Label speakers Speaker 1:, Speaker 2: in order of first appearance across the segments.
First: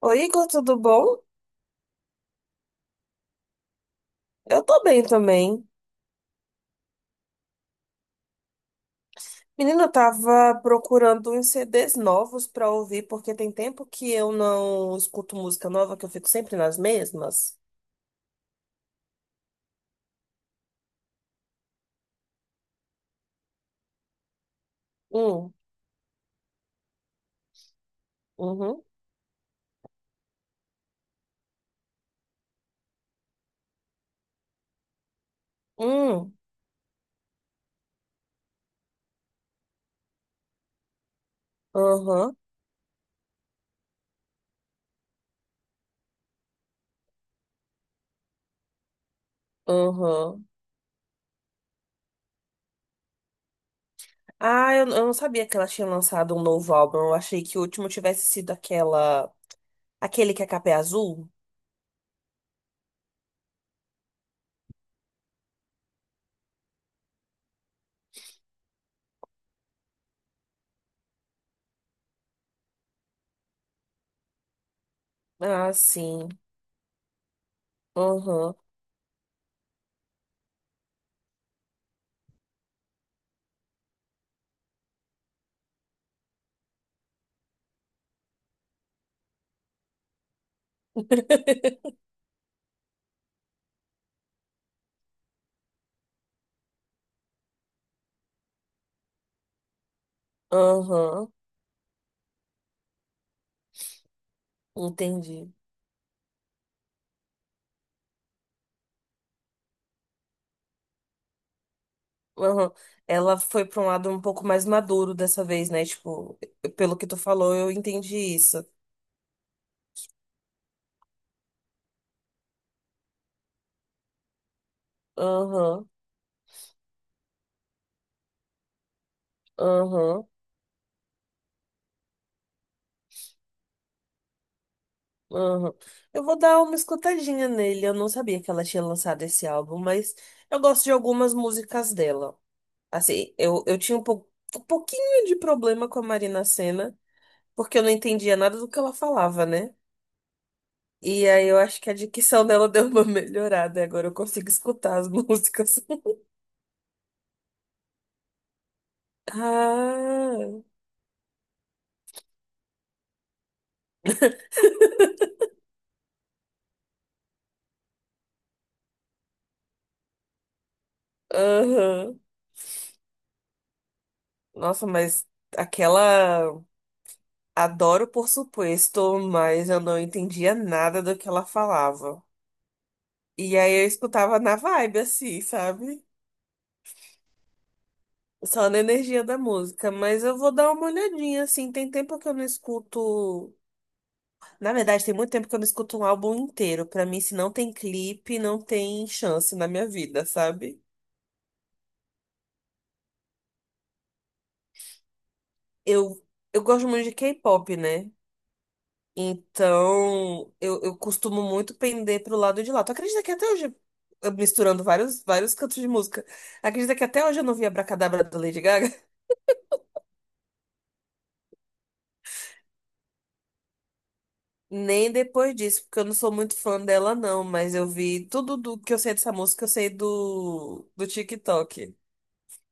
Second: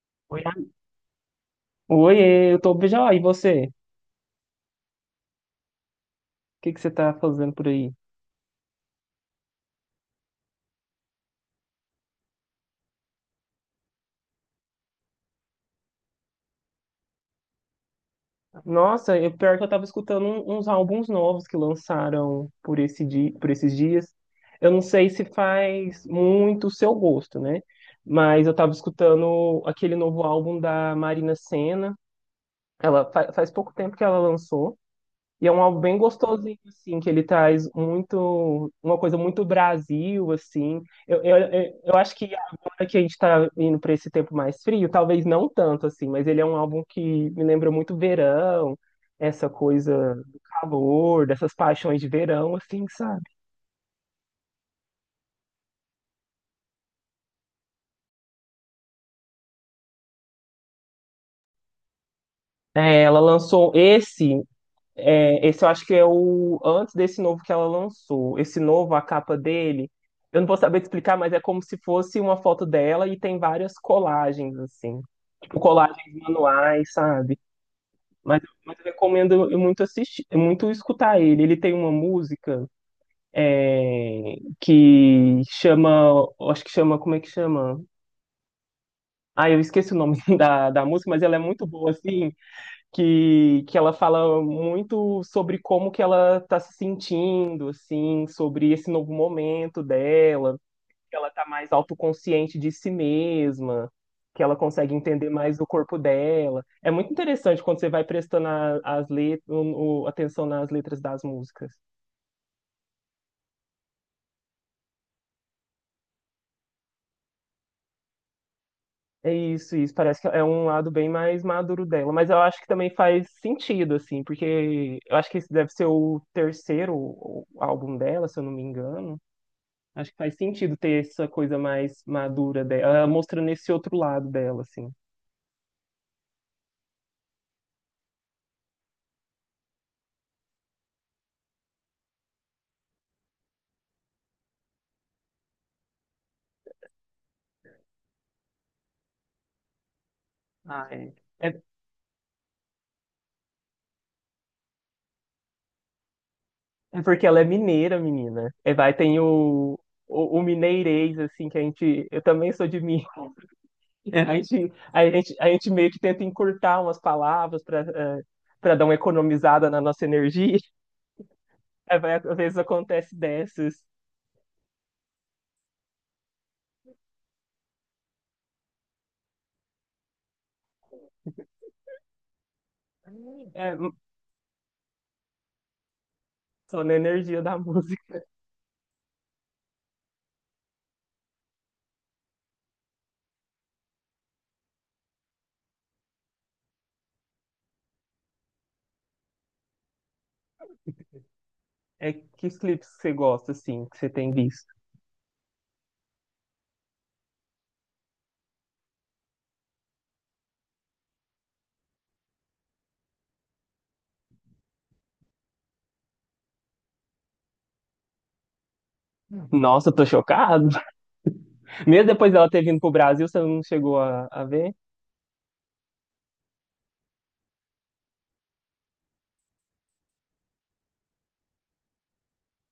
Speaker 1: Oi,
Speaker 2: Oi,
Speaker 1: Igor, tudo bom?
Speaker 2: oiê, eu tô bem já. E você? O
Speaker 1: Eu tô bem também.
Speaker 2: que que você tá fazendo por aí?
Speaker 1: Menina, eu tava procurando uns CDs novos pra ouvir, porque tem tempo que eu não escuto música nova, que eu fico sempre nas mesmas.
Speaker 2: Nossa, eu, pior que eu tava escutando uns álbuns novos que lançaram por esses dias. Eu não sei se
Speaker 1: Hum,
Speaker 2: faz muito o seu gosto, né? Mas eu tava
Speaker 1: uhum,
Speaker 2: escutando aquele novo álbum da Marina Sena. Ela faz pouco tempo que ela lançou. E é um álbum bem
Speaker 1: hum,
Speaker 2: gostosinho, assim, que ele traz muito, uma coisa muito Brasil, assim. Eu acho que
Speaker 1: aham,
Speaker 2: agora que a gente está indo para esse tempo mais frio, talvez não tanto, assim, mas ele é um álbum que me lembra muito verão, essa coisa do
Speaker 1: aham.
Speaker 2: calor, dessas paixões de verão, assim, sabe?
Speaker 1: Ah, eu não sabia que ela tinha lançado um novo álbum. Eu achei que o último tivesse sido aquele que a capa é azul.
Speaker 2: É, ela lançou esse. É, esse eu acho que é o antes desse novo que ela lançou. Esse novo, a capa dele, eu não vou saber te explicar, mas é como se fosse uma foto dela e tem várias colagens, assim, tipo
Speaker 1: Ah,
Speaker 2: colagens
Speaker 1: sim.
Speaker 2: manuais, sabe? Mas,
Speaker 1: Aham,
Speaker 2: mas eu recomendo muito assistir, muito escutar ele. Ele tem uma música é, que chama, acho que chama, como é que chama? Ah, eu esqueci o nome da música, mas ela é muito boa, assim, que ela fala muito sobre como que ela tá se sentindo, assim, sobre esse novo momento dela, que ela
Speaker 1: aham,
Speaker 2: tá mais autoconsciente de si mesma, que ela consegue entender
Speaker 1: entendi.
Speaker 2: mais o corpo dela. É muito interessante quando você vai prestando a- as let- o- atenção nas letras das músicas.
Speaker 1: Aham. Ela foi pra um lado um pouco mais maduro dessa vez, né? Tipo, pelo que tu falou, eu entendi isso.
Speaker 2: É isso, isso. Parece que é um lado bem mais maduro dela, mas eu acho que também faz sentido, assim, porque eu acho que esse deve
Speaker 1: Aham,
Speaker 2: ser o terceiro álbum dela, se eu não me engano. Acho que
Speaker 1: aham,
Speaker 2: faz sentido ter essa coisa mais madura dela, ela mostrando esse outro lado dela, assim.
Speaker 1: aham. Eu vou dar uma escutadinha nele. Eu não sabia que ela tinha lançado esse álbum, mas eu gosto de algumas músicas dela. Assim, eu tinha um pouquinho de problema com a Marina Sena, porque eu não entendia nada do que ela falava, né?
Speaker 2: Ah, é.
Speaker 1: E aí eu
Speaker 2: É,
Speaker 1: acho que a dicção dela deu uma melhorada, e agora eu consigo escutar as músicas.
Speaker 2: é porque ela é mineira, menina. É, vai, tem o, o
Speaker 1: Ah,
Speaker 2: mineirês, assim, que a gente. Eu também sou de Minas. A gente meio que tenta encurtar umas palavras para dar uma economizada na nossa energia. Aí vai,
Speaker 1: aham.
Speaker 2: às vezes acontece dessas.
Speaker 1: Nossa, mas aquela. Adoro, por supuesto, mas eu não entendia nada do que ela falava. E aí
Speaker 2: É,
Speaker 1: eu escutava na vibe, assim, sabe?
Speaker 2: só na energia da música.
Speaker 1: Só na energia da música. Mas eu vou dar uma olhadinha, assim. Tem tempo que eu não escuto. Na verdade, tem muito tempo que eu não escuto um álbum inteiro. Pra mim, se não tem clipe, não tem chance na minha vida, sabe?
Speaker 2: É, que clipes que você gosta, assim, que você tem visto?
Speaker 1: Eu, eu gosto muito de K-pop, né? Então, eu costumo muito pender pro lado de lá. Tu acredita que até hoje, eu misturando vários cantos de música, acredita que até hoje eu não vi Abracadabra da Lady Gaga?
Speaker 2: Nossa, eu tô chocado. Mesmo depois dela ter vindo pro Brasil, você não chegou a ver?
Speaker 1: Nem depois disso, porque eu não sou muito fã dela, não, mas eu vi tudo do que eu sei dessa música, eu sei do TikTok.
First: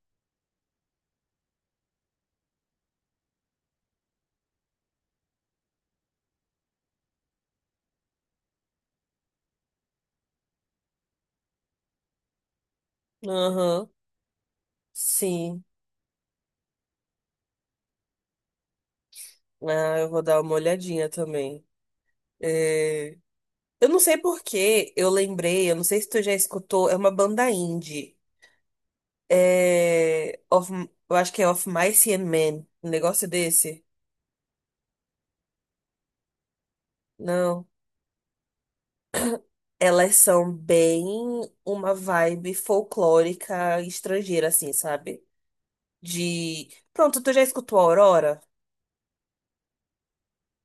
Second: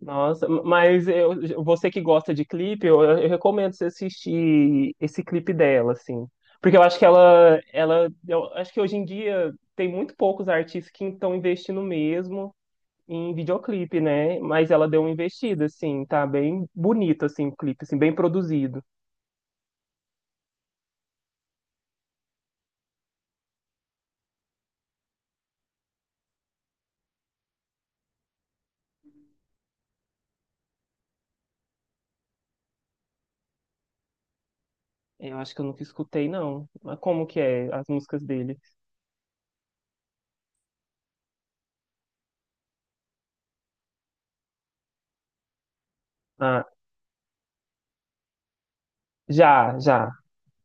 Speaker 2: Nossa, mas eu- você que gosta de clipe, eu recomendo você assistir esse clipe dela, assim. Porque eu acho que ela, eu acho que hoje em dia tem muito poucos artistas que estão investindo mesmo em
Speaker 1: Aham,
Speaker 2: videoclipe, né? Mas ela deu uma
Speaker 1: sim.
Speaker 2: investida, assim, tá bem bonito, assim, o clipe, assim, bem produzido.
Speaker 1: Ah, eu vou dar uma olhadinha também. É, Eu não sei por que eu lembrei, eu não sei se tu já escutou, é uma banda indie. É, eu acho que é Of Mice and Men, um negócio desse.
Speaker 2: Eu acho que eu nunca escutei, não. Mas como que
Speaker 1: Não.
Speaker 2: é as músicas dele?
Speaker 1: Elas são bem uma vibe folclórica estrangeira, assim, sabe?
Speaker 2: Ah,
Speaker 1: De. Pronto, tu já escutou Aurora?
Speaker 2: já, já.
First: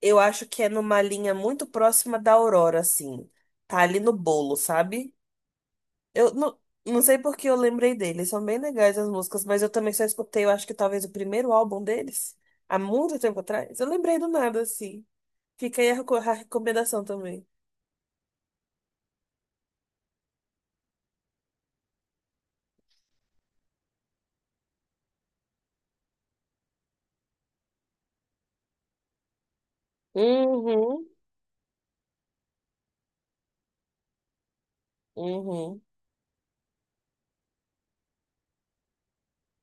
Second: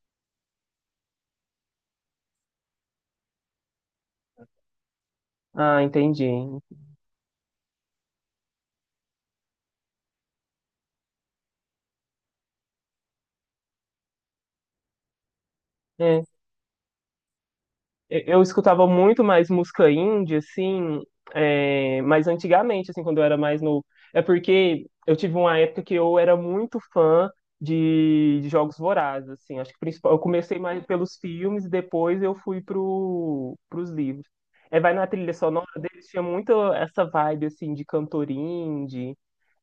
Speaker 1: Eu acho que é numa linha muito próxima da Aurora, assim. Tá ali no bolo, sabe?
Speaker 2: Ah, entendi.
Speaker 1: Eu não sei por que eu lembrei deles. São bem legais as músicas, mas eu também só escutei, eu acho que talvez o primeiro álbum deles, há muito tempo atrás. Eu lembrei do nada, assim. Fica aí a
Speaker 2: É,
Speaker 1: a recomendação também.
Speaker 2: eu escutava muito mais música indie, assim, é, mas antigamente, assim, quando eu era mais novo. É porque eu tive uma época que eu era muito fã de Jogos Vorazes, assim. Acho que principal, eu comecei mais
Speaker 1: Uhum,
Speaker 2: pelos filmes e depois eu fui pros livros. É, vai na trilha sonora
Speaker 1: uhum.
Speaker 2: deles, tinha muito essa vibe, assim, de cantor indie,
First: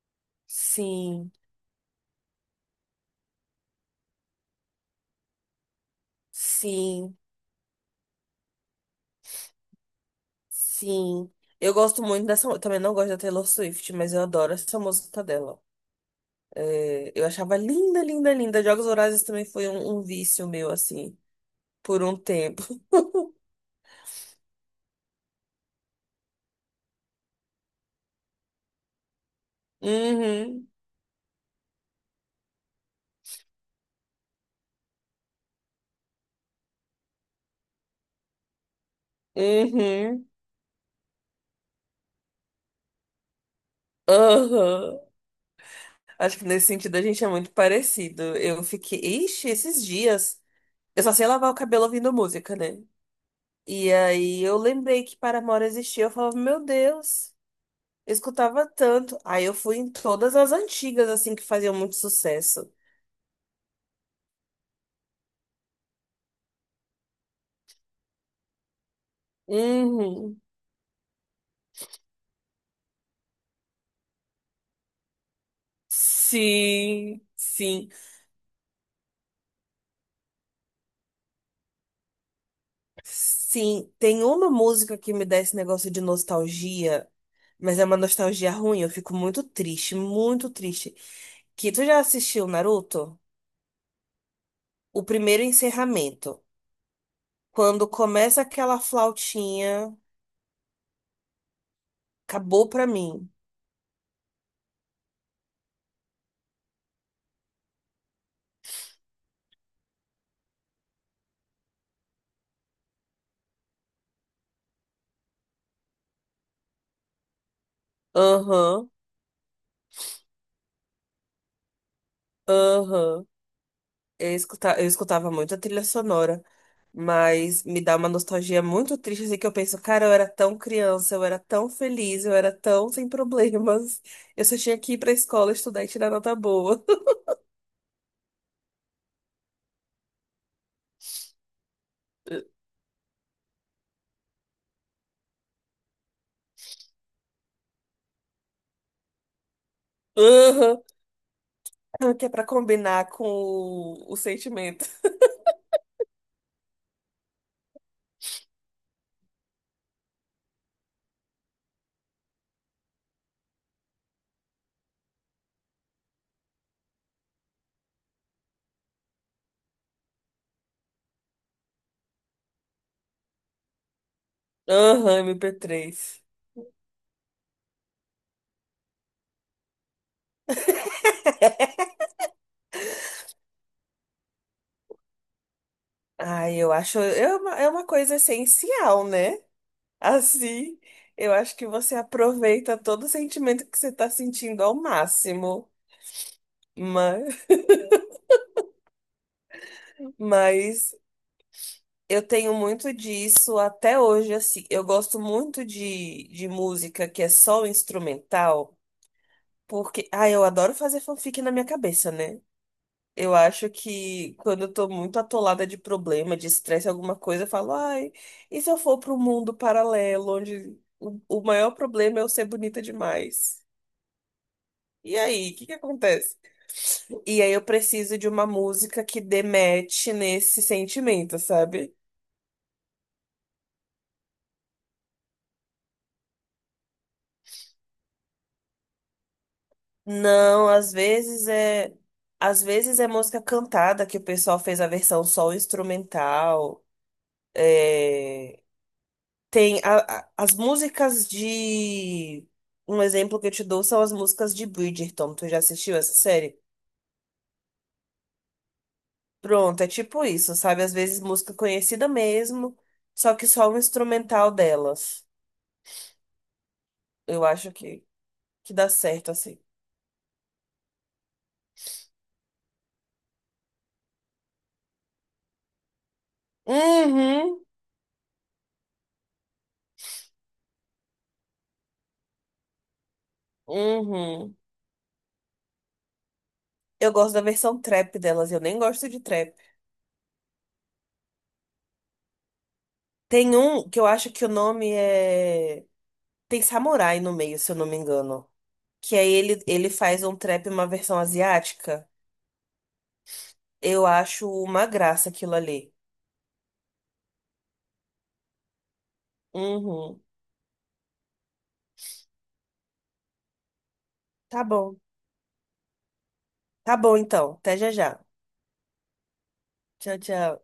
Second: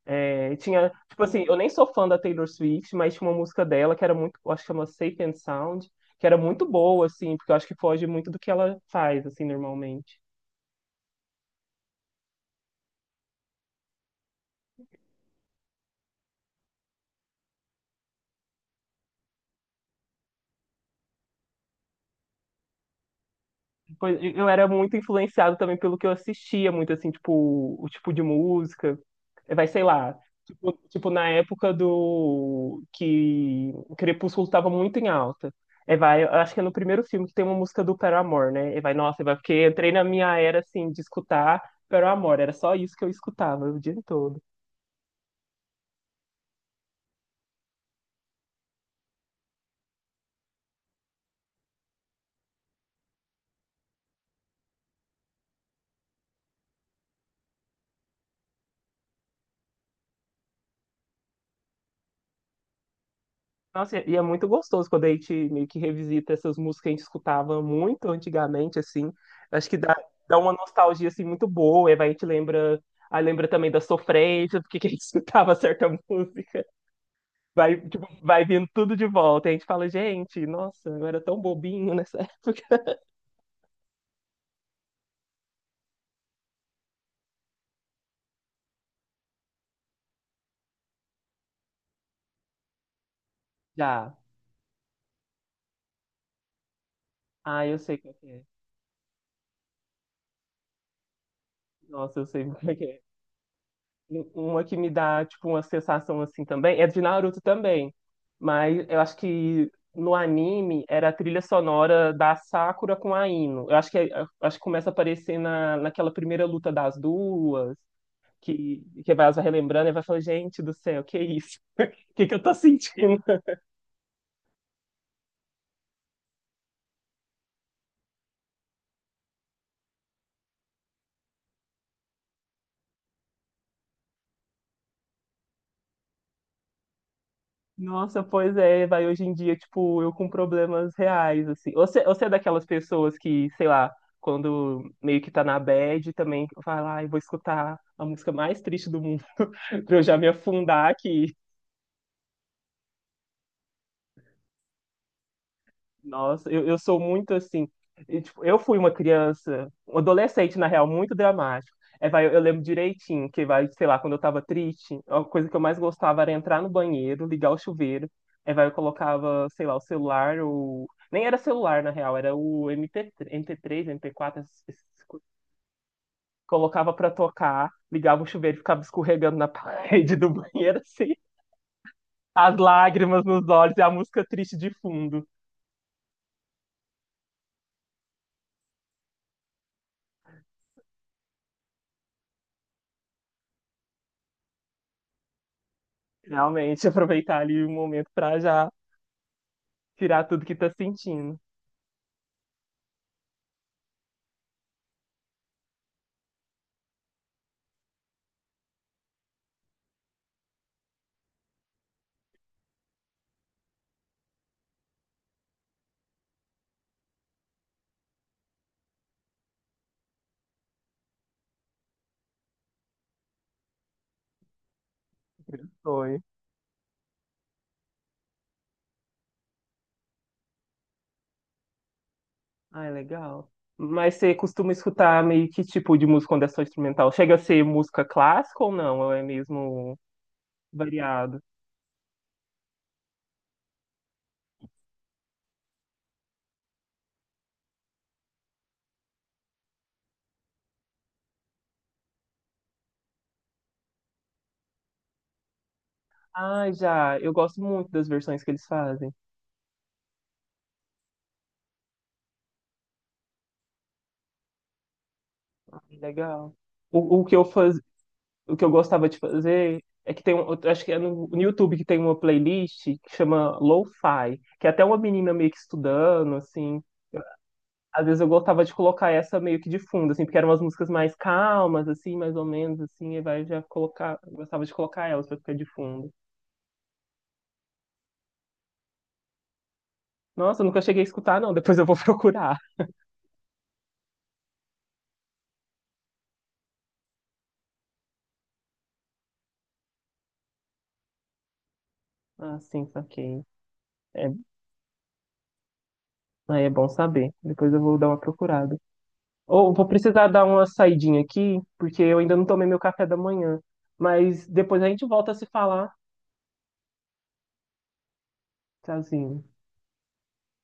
Speaker 2: é, tinha, tipo
Speaker 1: Sim,
Speaker 2: assim, eu nem sou fã da Taylor Swift, mas tinha uma música dela que era muito, eu acho que chama Safe and Sound, que era muito boa,
Speaker 1: sim,
Speaker 2: assim, porque eu acho que foge muito do que ela faz, assim, normalmente.
Speaker 1: sim. Eu gosto muito dessa. Eu também não gosto da Taylor Swift, mas eu adoro essa música dela. É, eu achava linda, linda, linda. Jogos Vorazes também foi um vício meu, assim, por um tempo.
Speaker 2: Pois, e eu era muito influenciado também pelo que eu assistia, muito assim, tipo, o tipo de música. Eh, vai, sei lá,
Speaker 1: Uhum,
Speaker 2: tipo na época do que Crepúsculo estava muito em alta. É, vai, eu acho que é no primeiro filme que tem uma música do Paramore, né? E vai, nossa, é, vai, porque eu entrei na
Speaker 1: uhum,
Speaker 2: minha era assim de escutar Paramore, era só isso que eu escutava o dia todo.
Speaker 1: aham. Acho que nesse sentido a gente é muito parecido. Eu fiquei. Ixi, esses dias. Eu só sei lavar o cabelo ouvindo música, né? E aí eu lembrei que Paramore existia, eu falava, meu Deus, eu escutava tanto. Aí eu fui em todas as antigas, assim, que faziam muito sucesso.
Speaker 2: Nossa, e é muito gostoso quando a gente meio que revisita essas músicas que a gente escutava muito antigamente, assim. Acho que dá
Speaker 1: Uhum.
Speaker 2: uma nostalgia, assim, muito boa. E vai, a gente lembra... Aí lembra também da sofrência, porque que a gente escutava certa música.
Speaker 1: Sim,
Speaker 2: Vai,
Speaker 1: sim,
Speaker 2: tipo, vai vindo tudo de volta. E a gente fala, gente, nossa, eu era tão bobinho nessa época.
Speaker 1: sim. Tem uma música que me dá esse negócio de nostalgia, mas é uma nostalgia ruim, eu fico muito triste, muito triste. Que tu já assistiu Naruto?
Speaker 2: Já.
Speaker 1: O primeiro encerramento.
Speaker 2: Ah, eu
Speaker 1: Quando
Speaker 2: sei como é que
Speaker 1: começa
Speaker 2: é.
Speaker 1: aquela flautinha,
Speaker 2: Nossa, eu sei
Speaker 1: acabou
Speaker 2: como é que
Speaker 1: pra
Speaker 2: é.
Speaker 1: mim.
Speaker 2: Uma que me dá, tipo, uma sensação assim também, é de Naruto também. Mas eu acho que no anime era a trilha sonora da Sakura com a Ino. Eu acho que começa a aparecer na, naquela primeira luta das duas,
Speaker 1: Aham.
Speaker 2: que vai relembrando e vai falando, gente do céu, que isso? O que que eu tô sentindo?
Speaker 1: Aham. Eu escutava muito a trilha sonora, mas me dá uma nostalgia muito triste, assim, que eu penso, cara, eu era tão criança, eu era tão feliz, eu era tão sem problemas. Eu só tinha que ir pra escola estudar e tirar nota boa.
Speaker 2: Nossa, pois é, vai hoje em dia, tipo, eu com problemas reais, assim. Você é daquelas pessoas que, sei lá, quando meio que tá na bad, também vai lá e vou escutar a música mais triste do mundo pra eu já me
Speaker 1: Aham.
Speaker 2: afundar aqui.
Speaker 1: Ah, que é pra combinar com o sentimento.
Speaker 2: Nossa, eu sou muito assim. E, tipo, eu fui uma criança, um adolescente, na real, muito dramático. É, vai, eu lembro direitinho que, vai, sei lá, quando eu tava triste, a coisa que eu mais gostava era entrar no banheiro, ligar o chuveiro. É, vai, eu colocava, sei lá, o celular, o. Nem era celular, na real, era o MP3, MP3, MP4 essas coisas.
Speaker 1: Aham, MP3.
Speaker 2: Colocava pra tocar, ligava o chuveiro e ficava escorregando na parede do banheiro, assim, as lágrimas nos olhos e a música triste de fundo.
Speaker 1: Ai, eu acho. É uma coisa essencial, né? Assim, eu acho que você aproveita todo o sentimento que você tá sentindo ao máximo.
Speaker 2: Realmente, aproveitar
Speaker 1: Mas.
Speaker 2: ali o momento para já tirar tudo que tá
Speaker 1: Mas
Speaker 2: sentindo.
Speaker 1: eu tenho muito disso até hoje, assim. Eu gosto muito de música que é só instrumental, porque, ah, eu adoro fazer fanfic na minha cabeça, né? Eu acho que quando eu tô muito atolada de problema, de estresse, alguma coisa, eu falo, ai, e se eu for para um mundo paralelo, onde o maior problema é eu ser bonita demais? E aí, o que que
Speaker 2: Foi,
Speaker 1: acontece? E aí eu preciso de uma música que demete nesse sentimento, sabe?
Speaker 2: ai, legal. Mas você costuma escutar meio que tipo de música quando é só instrumental? Chega a ser música clássica ou não? Ou é mesmo
Speaker 1: Não,
Speaker 2: variado?
Speaker 1: às vezes é, música cantada que o pessoal fez a versão só instrumental. É, tem as músicas de, um exemplo que eu te dou são as músicas de Bridgerton. Tu já assistiu essa série?
Speaker 2: Ah, já. Eu gosto muito das versões que eles fazem.
Speaker 1: Pronto, é tipo isso, sabe? Às vezes música conhecida mesmo, só que só o instrumental delas.
Speaker 2: Legal. O que eu
Speaker 1: Eu acho
Speaker 2: faz... o que eu
Speaker 1: que dá
Speaker 2: gostava de
Speaker 1: certo assim.
Speaker 2: fazer é que tem um, eu acho que é no YouTube que tem uma playlist que chama Lo-Fi, que é até uma menina meio que estudando assim.
Speaker 1: Uhum,
Speaker 2: Às vezes eu gostava de colocar essa meio que de fundo, assim, porque eram umas músicas mais calmas, assim, mais ou menos, assim, e vai já colocar, eu
Speaker 1: uhum.
Speaker 2: gostava de colocar elas pra ficar de fundo.
Speaker 1: Eu gosto da versão trap delas, eu nem gosto de trap.
Speaker 2: Nossa, eu nunca cheguei a escutar, não, depois eu vou procurar.
Speaker 1: Tem um que eu acho que o nome é. Tem samurai no meio, se eu não me engano. Que aí ele faz um trap, uma versão asiática.
Speaker 2: Ah, sim, saquei.
Speaker 1: Eu
Speaker 2: É,
Speaker 1: acho uma graça aquilo ali.
Speaker 2: aí é bom saber, depois eu vou dar uma procurada. Ou vou
Speaker 1: Uhum.
Speaker 2: precisar dar uma saidinha aqui, porque eu ainda não tomei meu café da manhã, mas
Speaker 1: Tá
Speaker 2: depois a
Speaker 1: bom.
Speaker 2: gente volta a se falar.
Speaker 1: Tá bom, então. Até já já.
Speaker 2: Tchauzinho.
Speaker 1: Tchau, tchau.